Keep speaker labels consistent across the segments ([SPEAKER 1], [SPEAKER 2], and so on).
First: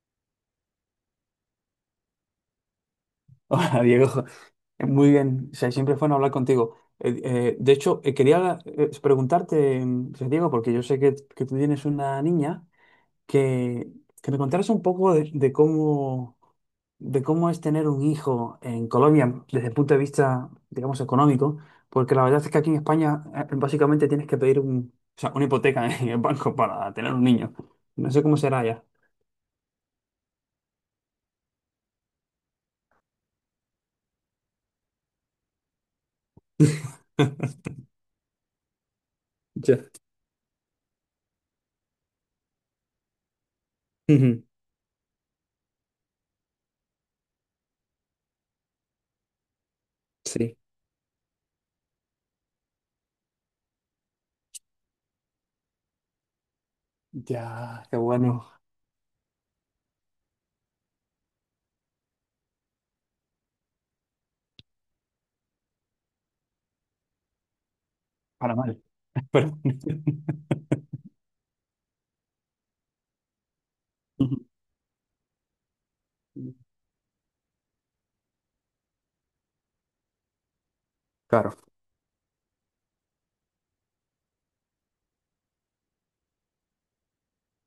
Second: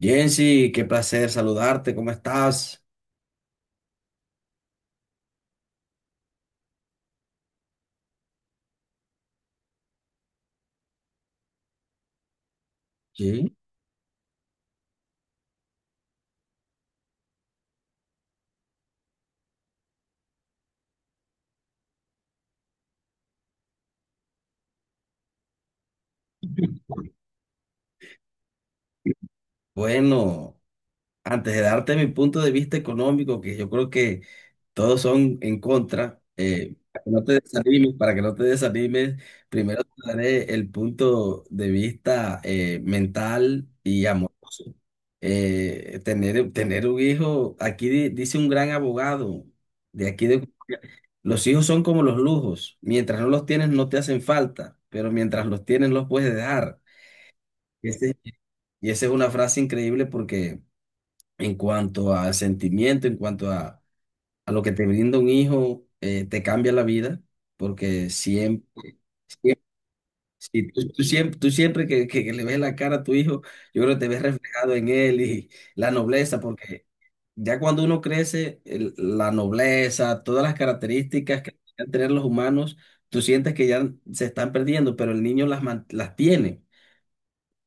[SPEAKER 1] Jensi, qué placer saludarte, ¿cómo estás?
[SPEAKER 2] Hola, Diego, muy bien. O sea, siempre fue bueno hablar contigo. De hecho, quería preguntarte, o sea, Diego, porque yo sé que tú tienes una niña,
[SPEAKER 1] Sí,
[SPEAKER 2] que, que me contaras un poco de cómo es tener un hijo en Colombia desde el punto de vista, digamos, económico. Porque la verdad es que aquí en España básicamente tienes que pedir o sea, una hipoteca en el banco para tener un niño. No sé cómo será ya.
[SPEAKER 1] bueno, antes de darte mi punto de vista económico, que yo creo que todos son en contra, para que no te desanimes, para que no te desanimes,
[SPEAKER 2] Ya.
[SPEAKER 1] primero te daré el punto de vista mental y
[SPEAKER 2] Ujú.
[SPEAKER 1] amoroso. Tener, un hijo, aquí dice un gran abogado, de aquí de,
[SPEAKER 2] Sí.
[SPEAKER 1] los hijos son como los lujos, mientras no los tienes no te hacen falta, pero mientras los tienes los puedes dejar.
[SPEAKER 2] Ya,
[SPEAKER 1] Y
[SPEAKER 2] qué
[SPEAKER 1] ese-
[SPEAKER 2] bueno.
[SPEAKER 1] y esa es una frase increíble porque en cuanto a sentimiento, en cuanto a lo que te brinda un hijo, te cambia la vida, porque
[SPEAKER 2] Para mal.
[SPEAKER 1] siempre,
[SPEAKER 2] Perdón.
[SPEAKER 1] siempre si tú siempre, que, que le ves la cara a tu hijo, yo creo que te ves reflejado en él y la nobleza, porque ya cuando uno crece, la nobleza, todas las características
[SPEAKER 2] Claro.
[SPEAKER 1] que deben tener los humanos, tú sientes que ya se están perdiendo, pero el niño las, las tiene.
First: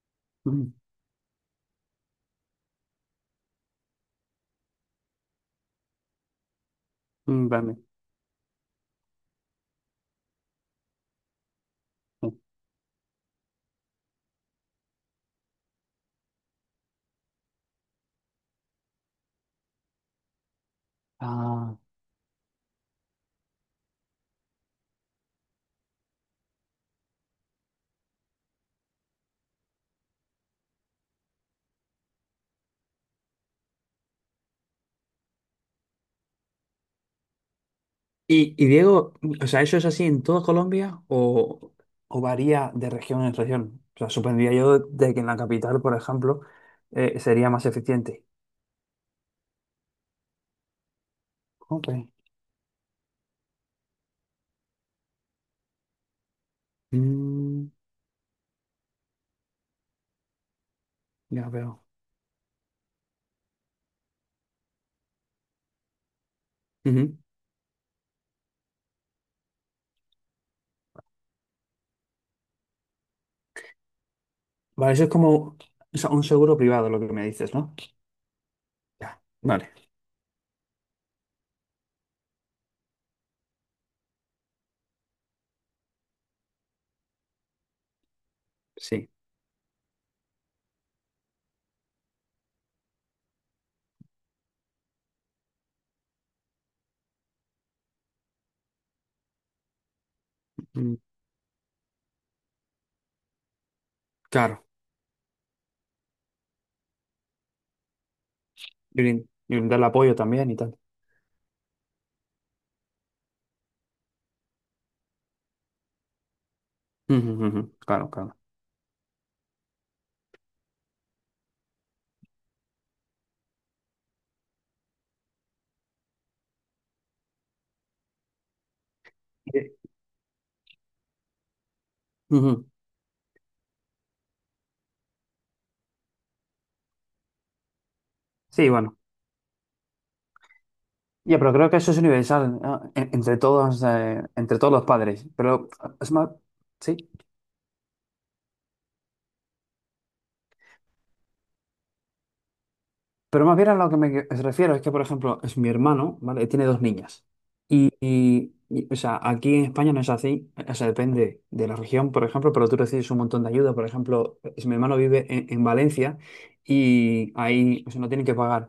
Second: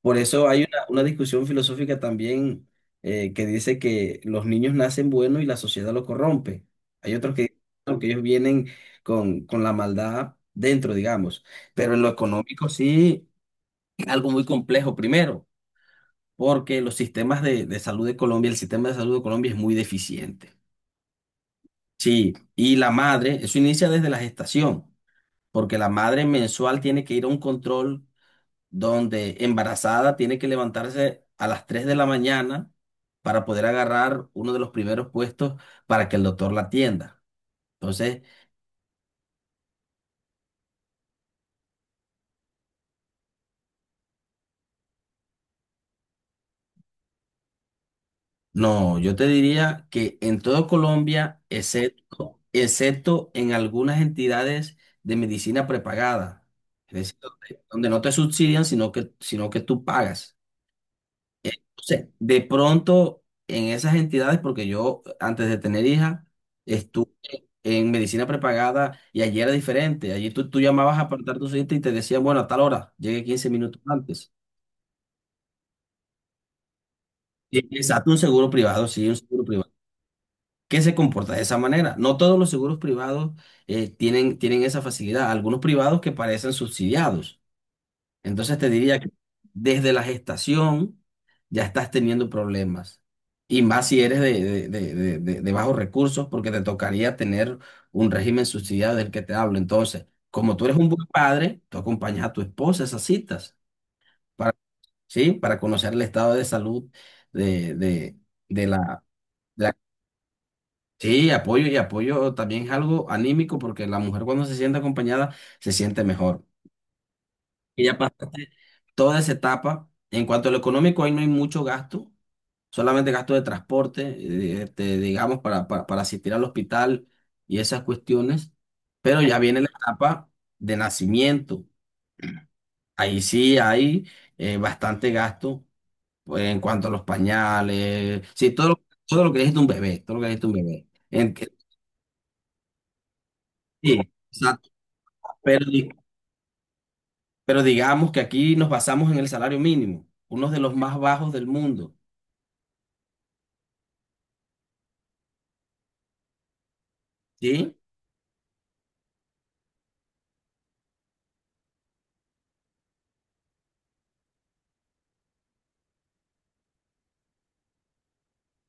[SPEAKER 1] Por eso hay
[SPEAKER 2] Mm.
[SPEAKER 1] una discusión filosófica también que dice que los niños nacen buenos y la sociedad los corrompe. Hay otros que
[SPEAKER 2] Mm.
[SPEAKER 1] dicen:
[SPEAKER 2] Vale.
[SPEAKER 1] "No, que ellos vienen con la maldad dentro, digamos". Pero en lo económico sí, algo muy complejo primero, porque los sistemas de salud de Colombia, el sistema de salud de Colombia es muy deficiente.
[SPEAKER 2] Ah,
[SPEAKER 1] Sí, y la madre, eso inicia desde la gestación, porque la madre mensual tiene que ir a un control donde embarazada tiene que levantarse a las 3 de la mañana para poder agarrar uno de los primeros puestos para que el doctor la atienda. Entonces,
[SPEAKER 2] y Diego, o sea, ¿eso es así en toda Colombia o varía de región en región? O sea, supondría yo de que en la capital, por ejemplo, sería más eficiente.
[SPEAKER 1] no, yo te diría que en todo Colombia,
[SPEAKER 2] Ok.
[SPEAKER 1] excepto en algunas entidades de medicina prepagada, es decir, donde,
[SPEAKER 2] Mm,
[SPEAKER 1] donde no te subsidian, sino que tú pagas.
[SPEAKER 2] ya veo.
[SPEAKER 1] Entonces, de pronto, en esas entidades, porque yo antes de tener hija,
[SPEAKER 2] Ujú.
[SPEAKER 1] en medicina prepagada y allí era diferente. Allí tú llamabas a apartar tu cita y te decían, bueno, a tal hora, llegue 15 minutos antes.
[SPEAKER 2] Vale, eso es como, o sea, un seguro privado lo que me dices, ¿no?
[SPEAKER 1] Exacto, un seguro privado, sí, un
[SPEAKER 2] Ya.
[SPEAKER 1] seguro
[SPEAKER 2] Vale,
[SPEAKER 1] privado. ¿Que se comporta de esa manera? No todos los seguros privados tienen, esa facilidad. Algunos privados que parecen subsidiados. Entonces te diría
[SPEAKER 2] sí.
[SPEAKER 1] que desde la gestación ya estás teniendo problemas. Y más si eres de, de bajos recursos, porque te tocaría tener un régimen subsidiado del que te hablo. Entonces, como tú eres un
[SPEAKER 2] Mm,
[SPEAKER 1] buen padre, tú acompañas a tu esposa a esas citas para,
[SPEAKER 2] claro.
[SPEAKER 1] ¿sí?, para conocer el estado de salud de, de
[SPEAKER 2] Y
[SPEAKER 1] la,
[SPEAKER 2] brin- y
[SPEAKER 1] de la-
[SPEAKER 2] brindar el apoyo también y tal.
[SPEAKER 1] sí, apoyo, y apoyo también es algo anímico porque la mujer cuando se siente acompañada se siente mejor.
[SPEAKER 2] Ujú, ujú, ujú.
[SPEAKER 1] Ella
[SPEAKER 2] Claro, claro.
[SPEAKER 1] toda esa etapa. En cuanto a lo económico, ahí no hay mucho gasto, solamente gasto de transporte, este, digamos, para, para asistir al hospital y esas cuestiones. Pero ya viene la
[SPEAKER 2] Eh,
[SPEAKER 1] etapa de nacimiento.
[SPEAKER 2] ujú.
[SPEAKER 1] Ahí sí hay bastante gasto, pues en cuanto a los pañales, sí,
[SPEAKER 2] Sí, bueno.
[SPEAKER 1] todo lo que necesita un bebé, En
[SPEAKER 2] Ya, pero creo que eso es universal, ¿no?
[SPEAKER 1] sí,
[SPEAKER 2] Entre
[SPEAKER 1] exacto.
[SPEAKER 2] todos los padres.
[SPEAKER 1] Pero,
[SPEAKER 2] Pero es más, sí.
[SPEAKER 1] pero digamos que aquí nos basamos en el salario mínimo, uno de los más bajos del mundo,
[SPEAKER 2] Pero más bien a lo que me refiero es que, por ejemplo, es mi hermano, ¿vale? Tiene dos niñas.
[SPEAKER 1] ¿sí?
[SPEAKER 2] Y, o sea, aquí en España no es así. O sea, depende de la región, por ejemplo, pero tú recibes un montón de ayuda. Por ejemplo, mi hermano vive en Valencia y ahí, o sea, no tienen que pagar,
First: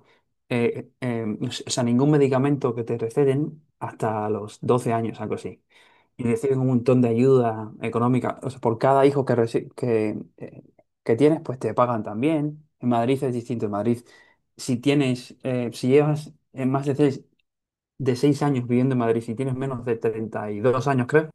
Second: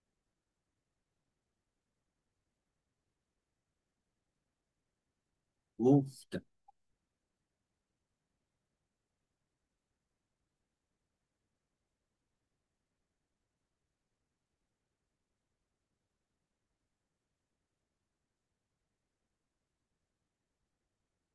[SPEAKER 2] o sea, ningún medicamento que te receten hasta los 12 años, algo así, y
[SPEAKER 1] Uf,
[SPEAKER 2] reciben un montón de ayuda económica. O sea, por cada hijo que tienes, pues te pagan también. En Madrid es distinto. En Madrid, si llevas más de 6 años viviendo en Madrid, si tienes menos de 32 años, creo,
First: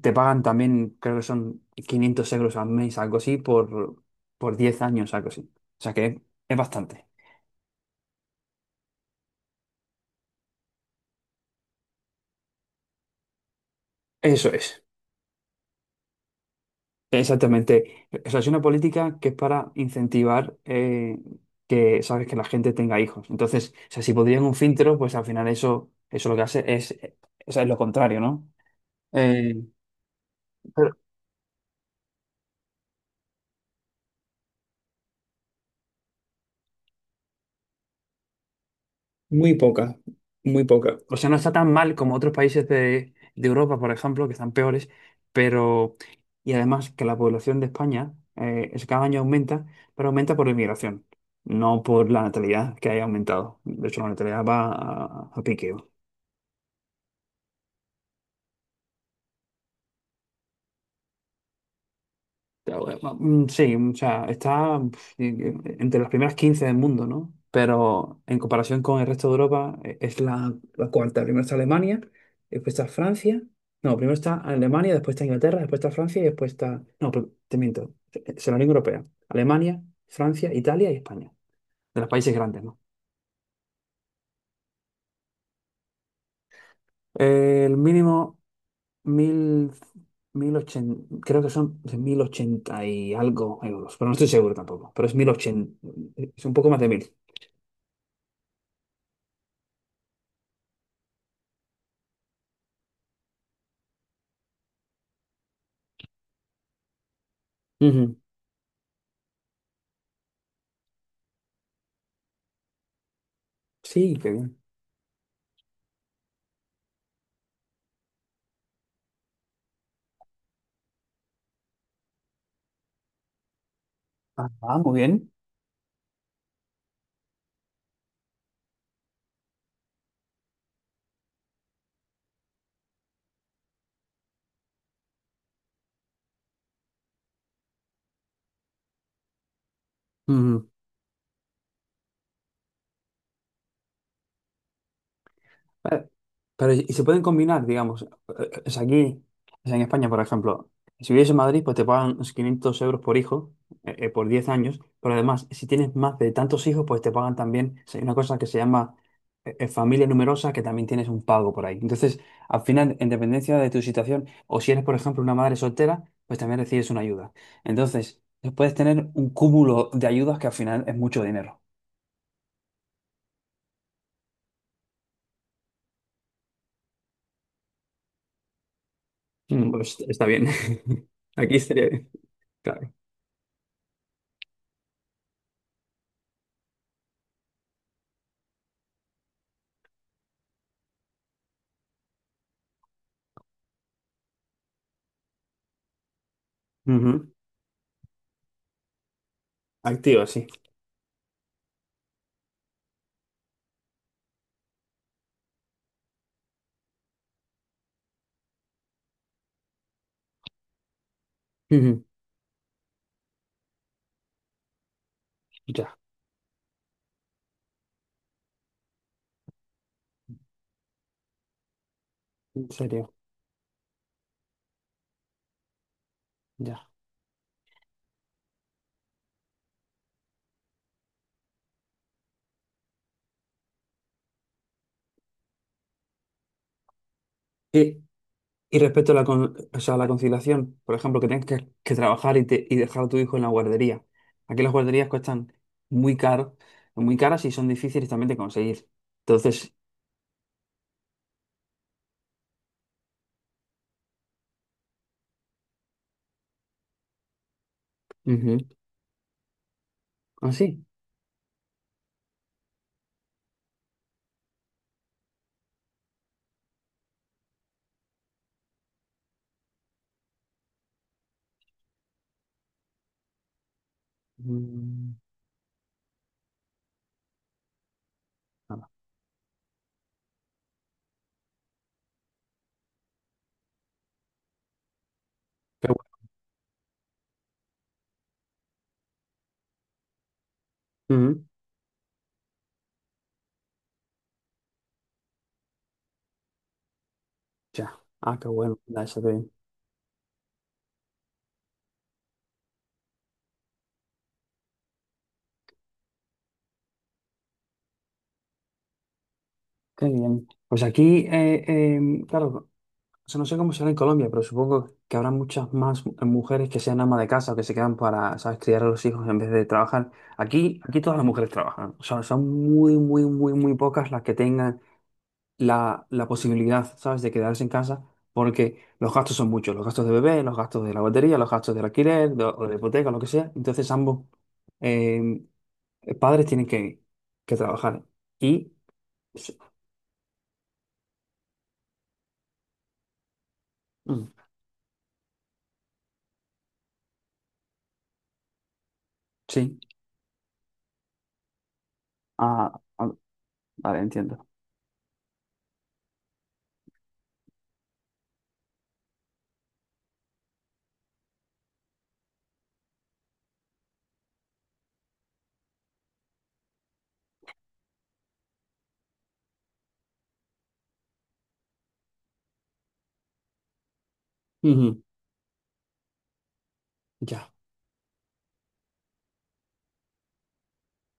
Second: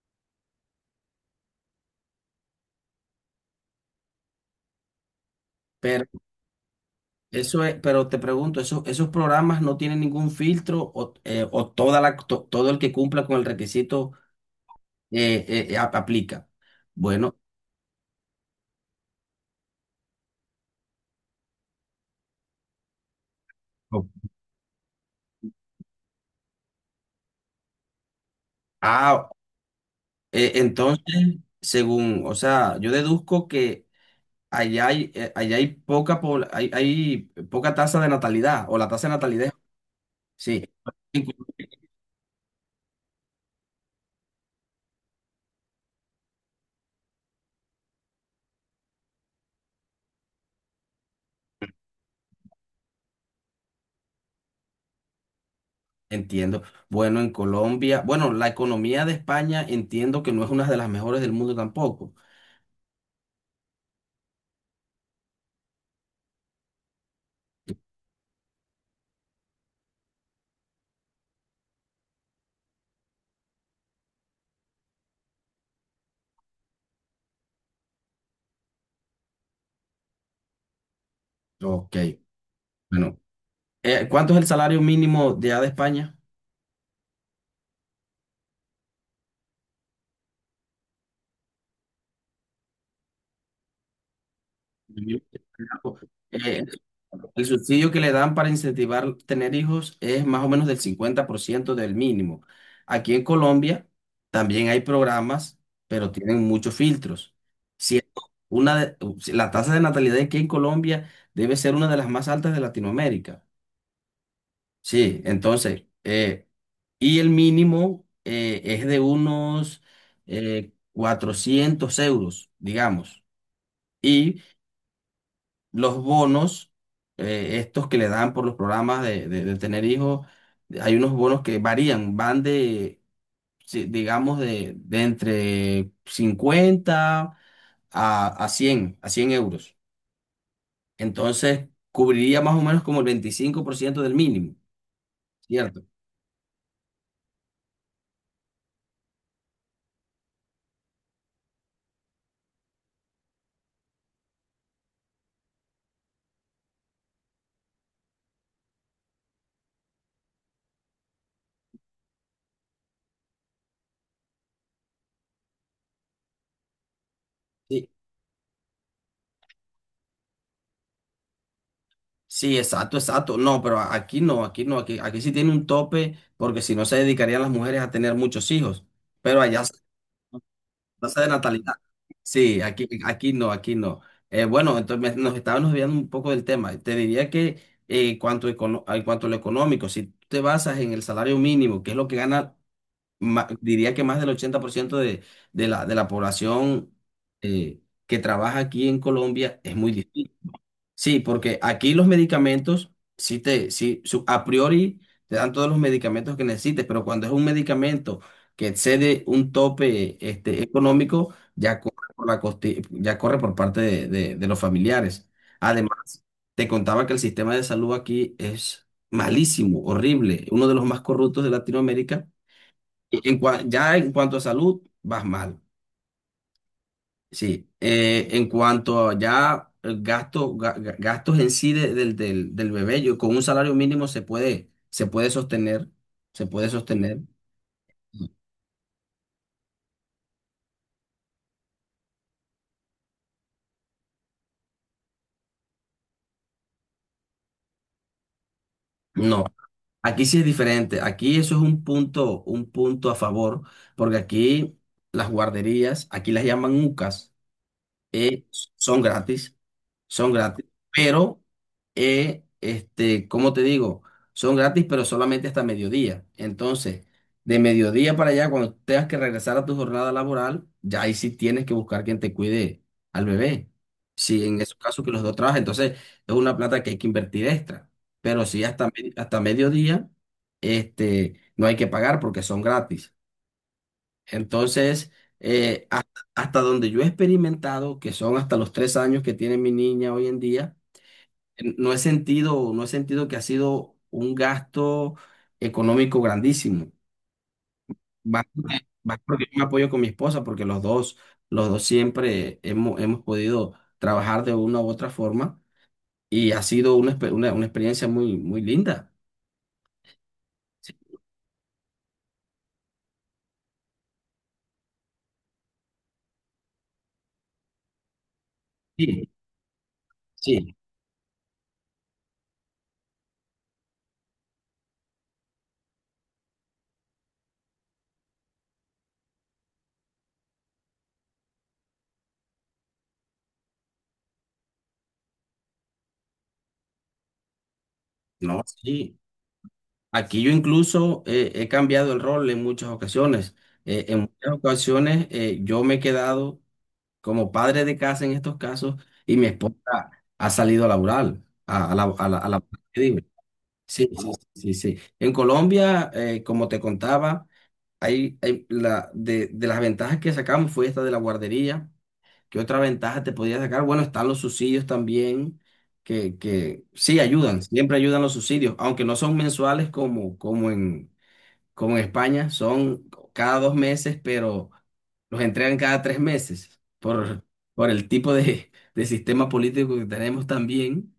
[SPEAKER 2] te pagan también, creo que son 500 euros al mes, algo así, por 10 años, algo así. O sea
[SPEAKER 1] pero
[SPEAKER 2] que es bastante.
[SPEAKER 1] eso es. Pero te pregunto, ¿esos programas no tienen ningún filtro, o toda la, todo el que cumpla con el requisito
[SPEAKER 2] Eso es,
[SPEAKER 1] aplica? Bueno,
[SPEAKER 2] exactamente. O sea, es una política que es para incentivar sabes, que la gente tenga hijos. Entonces, o sea,
[SPEAKER 1] oh,
[SPEAKER 2] si podrían un filtro, pues al final eso lo que hace o sea, es lo contrario, ¿no?
[SPEAKER 1] ah,
[SPEAKER 2] Eh,
[SPEAKER 1] entonces, según, o sea, yo deduzco que allá hay poca, hay, poca tasa de natalidad, o la tasa de natalidad,
[SPEAKER 2] Muy poca,
[SPEAKER 1] sí,
[SPEAKER 2] muy poca. O sea, no está tan mal como otros países de Europa, por ejemplo, que están peores, pero... Y además, que la población de España es cada año aumenta, pero aumenta por inmigración, no por la natalidad que haya aumentado. De hecho, la natalidad va a pique.
[SPEAKER 1] entiendo. Bueno, en Colombia, bueno, la economía de España entiendo que no es una de las mejores del mundo tampoco.
[SPEAKER 2] Mm. Sí, o sea, está, entre las primeras 15 del mundo, ¿no? Pero en comparación con el resto de Europa, es la cuarta. Primero está Alemania, después está Francia. No, primero está Alemania, después está Inglaterra, después está Francia y después está. No, pero te miento. Es la Unión Europea. Alemania, Francia, Italia y España.
[SPEAKER 1] Ok,
[SPEAKER 2] De los países grandes, ¿no?
[SPEAKER 1] bueno. ¿Cuánto es el salario mínimo de allá de España?
[SPEAKER 2] El mínimo, mil, 1080, creo que son 1080 y algo euros, pero no estoy seguro tampoco. Pero es 1080, es un
[SPEAKER 1] Eh,
[SPEAKER 2] poco más de 1000.
[SPEAKER 1] el subsidio que le dan para incentivar tener hijos es más o menos del 50% del mínimo. Aquí en Colombia también hay programas, pero tienen muchos filtros. Siendo
[SPEAKER 2] Ujú.
[SPEAKER 1] si la tasa de natalidad aquí en Colombia debe ser una de las más altas de Latinoamérica.
[SPEAKER 2] Sí, qué bien.
[SPEAKER 1] Sí, entonces, y el mínimo es de unos 400 euros, digamos. Y
[SPEAKER 2] Ah, ah, muy bien.
[SPEAKER 1] los bonos, estos que le dan por los programas de tener hijos, hay unos bonos que varían, van de, digamos, de entre 50 a, a 100 euros.
[SPEAKER 2] Ujú.
[SPEAKER 1] Entonces, cubriría más o menos como el 25% del mínimo, ¿cierto?
[SPEAKER 2] Eh, Pero, y se pueden combinar, digamos, eh, es aquí, es en España, por ejemplo, si vives en Madrid, pues te pagan unos 500 euros por hijo, por 10 años, pero además, si tienes más de tantos hijos, pues te pagan también. O sea, hay una cosa que se llama familia numerosa, que también tienes un pago por ahí. Entonces, al final, en dependencia de tu situación, o si eres, por ejemplo, una madre soltera, pues también recibes una ayuda.
[SPEAKER 1] Sí,
[SPEAKER 2] Entonces, puedes tener un cúmulo de ayudas que al final es mucho dinero.
[SPEAKER 1] sí, exacto, exacto. No, pero aquí no, aquí no, aquí, sí tiene un tope, porque si no se dedicarían las mujeres a tener muchos hijos. Pero allá
[SPEAKER 2] Mm. Pues está bien.
[SPEAKER 1] tasa de
[SPEAKER 2] Aquí
[SPEAKER 1] natalidad.
[SPEAKER 2] estaría bien.
[SPEAKER 1] Sí, aquí,
[SPEAKER 2] Claro.
[SPEAKER 1] aquí no. Bueno, entonces nos estábamos olvidando un poco del tema. Te diría que en cuanto a lo económico, si tú te basas en el salario mínimo, que es lo que gana, diría que más del 80% de de la población
[SPEAKER 2] Ujú.
[SPEAKER 1] eh, que trabaja aquí en Colombia, es muy
[SPEAKER 2] Activo,
[SPEAKER 1] difícil.
[SPEAKER 2] sí.
[SPEAKER 1] Sí, porque aquí los medicamentos, a priori te dan todos los medicamentos que necesites, pero cuando es un medicamento que excede un tope, este, económico, ya corre
[SPEAKER 2] Ujú.
[SPEAKER 1] por la ya corre por parte de, de los familiares.
[SPEAKER 2] Ya,
[SPEAKER 1] Además, te contaba que el sistema de salud aquí es malísimo, horrible, uno de los más corruptos de Latinoamérica.
[SPEAKER 2] en serio,
[SPEAKER 1] Y en ya en cuanto a salud, vas mal.
[SPEAKER 2] ya.
[SPEAKER 1] Sí, en cuanto a ya el gasto, gastos en sí del bebé, yo con un salario mínimo se puede, se puede sostener.
[SPEAKER 2] Y, y respecto a o sea, a la conciliación, por ejemplo, que tengas que trabajar y dejar a tu hijo en la guardería. Aquí las guarderías cuestan muy caro, muy caras y son difíciles también de conseguir.
[SPEAKER 1] No,
[SPEAKER 2] Entonces,
[SPEAKER 1] aquí sí es diferente. Aquí eso es un punto a favor, porque aquí las guarderías, aquí las llaman UCAS. eh,
[SPEAKER 2] ujú.
[SPEAKER 1] son gratis, son
[SPEAKER 2] Ah,
[SPEAKER 1] gratis,
[SPEAKER 2] sí.
[SPEAKER 1] pero, este, ¿cómo te digo? Son gratis, pero solamente hasta mediodía. Entonces, de mediodía para allá, cuando tengas que regresar a tu jornada laboral, ya ahí sí tienes que buscar quien te cuide al bebé. Si en esos casos que
[SPEAKER 2] Mm,
[SPEAKER 1] los dos trabajan, entonces es una plata que hay que invertir extra. Pero si hasta,
[SPEAKER 2] nada.
[SPEAKER 1] hasta mediodía, este, no hay que pagar porque son gratis. Entonces, eh,
[SPEAKER 2] Qué
[SPEAKER 1] ha- hasta donde yo he experimentado, que son hasta los 3 años que tiene mi niña hoy en día,
[SPEAKER 2] bueno. Ujú.
[SPEAKER 1] no he sentido, que ha sido un gasto económico grandísimo.
[SPEAKER 2] Ya. Ah,
[SPEAKER 1] Va,
[SPEAKER 2] qué bueno. Eso qué
[SPEAKER 1] porque
[SPEAKER 2] bien.
[SPEAKER 1] yo me apoyo con mi esposa, porque los dos siempre hemos podido trabajar de una u otra forma y ha sido una experiencia muy, muy linda.
[SPEAKER 2] Qué bien. Pues
[SPEAKER 1] Sí,
[SPEAKER 2] aquí, claro. O sea, no sé cómo será en Colombia, pero supongo que habrá muchas más mujeres que sean amas de casa o que se quedan para, ¿sabes?, criar a los hijos
[SPEAKER 1] sí,
[SPEAKER 2] en vez de trabajar.
[SPEAKER 1] sí,
[SPEAKER 2] Aquí, aquí todas las mujeres trabajan. O sea, son muy, muy, muy, muy pocas las que tengan la posibilidad, ¿sabes?, de quedarse en casa porque los gastos son muchos. Los gastos de bebé, los gastos de la batería, los gastos del alquiler o de la hipoteca, lo que sea. Entonces, ambos eh, padres tienen que trabajar.
[SPEAKER 1] no,
[SPEAKER 2] Y...
[SPEAKER 1] sí. Aquí yo incluso he cambiado el rol en muchas ocasiones. En
[SPEAKER 2] Mm.
[SPEAKER 1] muchas ocasiones yo me he quedado como padre de casa en estos casos y mi
[SPEAKER 2] Sí.
[SPEAKER 1] esposa ha salido a laborar, a, a la, a la- a la-
[SPEAKER 2] Ah,
[SPEAKER 1] ¿qué
[SPEAKER 2] ah,
[SPEAKER 1] digo?
[SPEAKER 2] vale,
[SPEAKER 1] Sí, sí,
[SPEAKER 2] entiendo.
[SPEAKER 1] sí, sí. En Colombia, como te contaba, de las ventajas que sacamos fue esta de la guardería. ¿Qué otra ventaja te podía sacar? Bueno, están los subsidios también que sí ayudan, siempre ayudan los subsidios, aunque no son mensuales como, como en España, son cada 2 meses, pero
[SPEAKER 2] Ujú.
[SPEAKER 1] los entregan cada 3 meses
[SPEAKER 2] Ya.
[SPEAKER 1] por el tipo de sistema político que tenemos también,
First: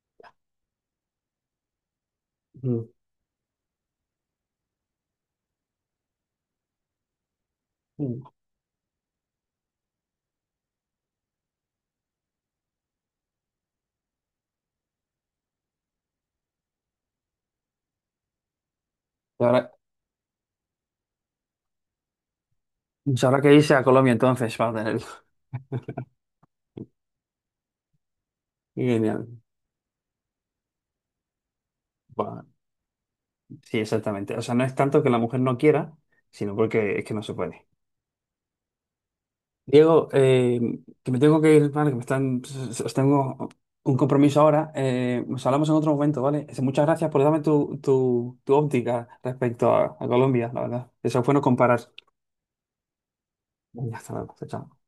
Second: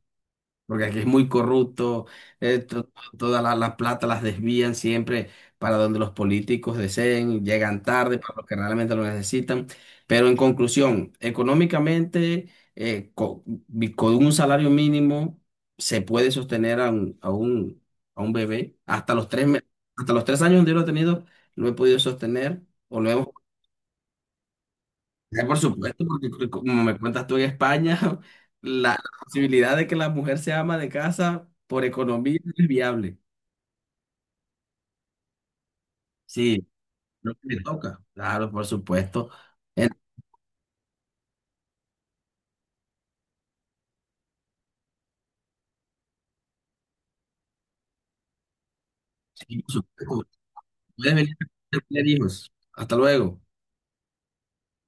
[SPEAKER 1] porque aquí es muy corrupto, eh,
[SPEAKER 2] Mm.
[SPEAKER 1] to- todas las plata las desvían siempre para donde los políticos deseen, llegan tarde
[SPEAKER 2] Mm.
[SPEAKER 1] para los que realmente lo necesitan. Pero en conclusión, económicamente, con un salario mínimo se puede sostener a un, a un bebé hasta los
[SPEAKER 2] Y
[SPEAKER 1] tres,
[SPEAKER 2] ahora,
[SPEAKER 1] hasta los 3 años. Donde yo lo he tenido, lo he podido sostener o lo
[SPEAKER 2] y
[SPEAKER 1] hemos.
[SPEAKER 2] ahora que irse a Colombia, entonces va a tener.
[SPEAKER 1] Por supuesto, porque como me cuentas tú en España, la,
[SPEAKER 2] Genial.
[SPEAKER 1] posibilidad de que la mujer se ama de casa por economía
[SPEAKER 2] Va.
[SPEAKER 1] es viable.
[SPEAKER 2] Sí, exactamente. O sea, no es tanto que la mujer no quiera, sino
[SPEAKER 1] Sí,
[SPEAKER 2] porque es que no
[SPEAKER 1] lo
[SPEAKER 2] se
[SPEAKER 1] que le
[SPEAKER 2] puede.
[SPEAKER 1] toca. Claro, por supuesto. Eh,
[SPEAKER 2] Diego, que me tengo que ir, ¿vale? Os tengo un compromiso ahora. Nos hablamos en otro momento, ¿vale? Muchas gracias por darme tu óptica
[SPEAKER 1] sí,
[SPEAKER 2] respecto
[SPEAKER 1] por
[SPEAKER 2] a
[SPEAKER 1] supuesto.
[SPEAKER 2] Colombia, la verdad.
[SPEAKER 1] Puedes
[SPEAKER 2] Eso es
[SPEAKER 1] venir
[SPEAKER 2] bueno
[SPEAKER 1] a
[SPEAKER 2] comparar.
[SPEAKER 1] tener hijos. Hasta luego.
[SPEAKER 2] Venga, hasta luego. Chao.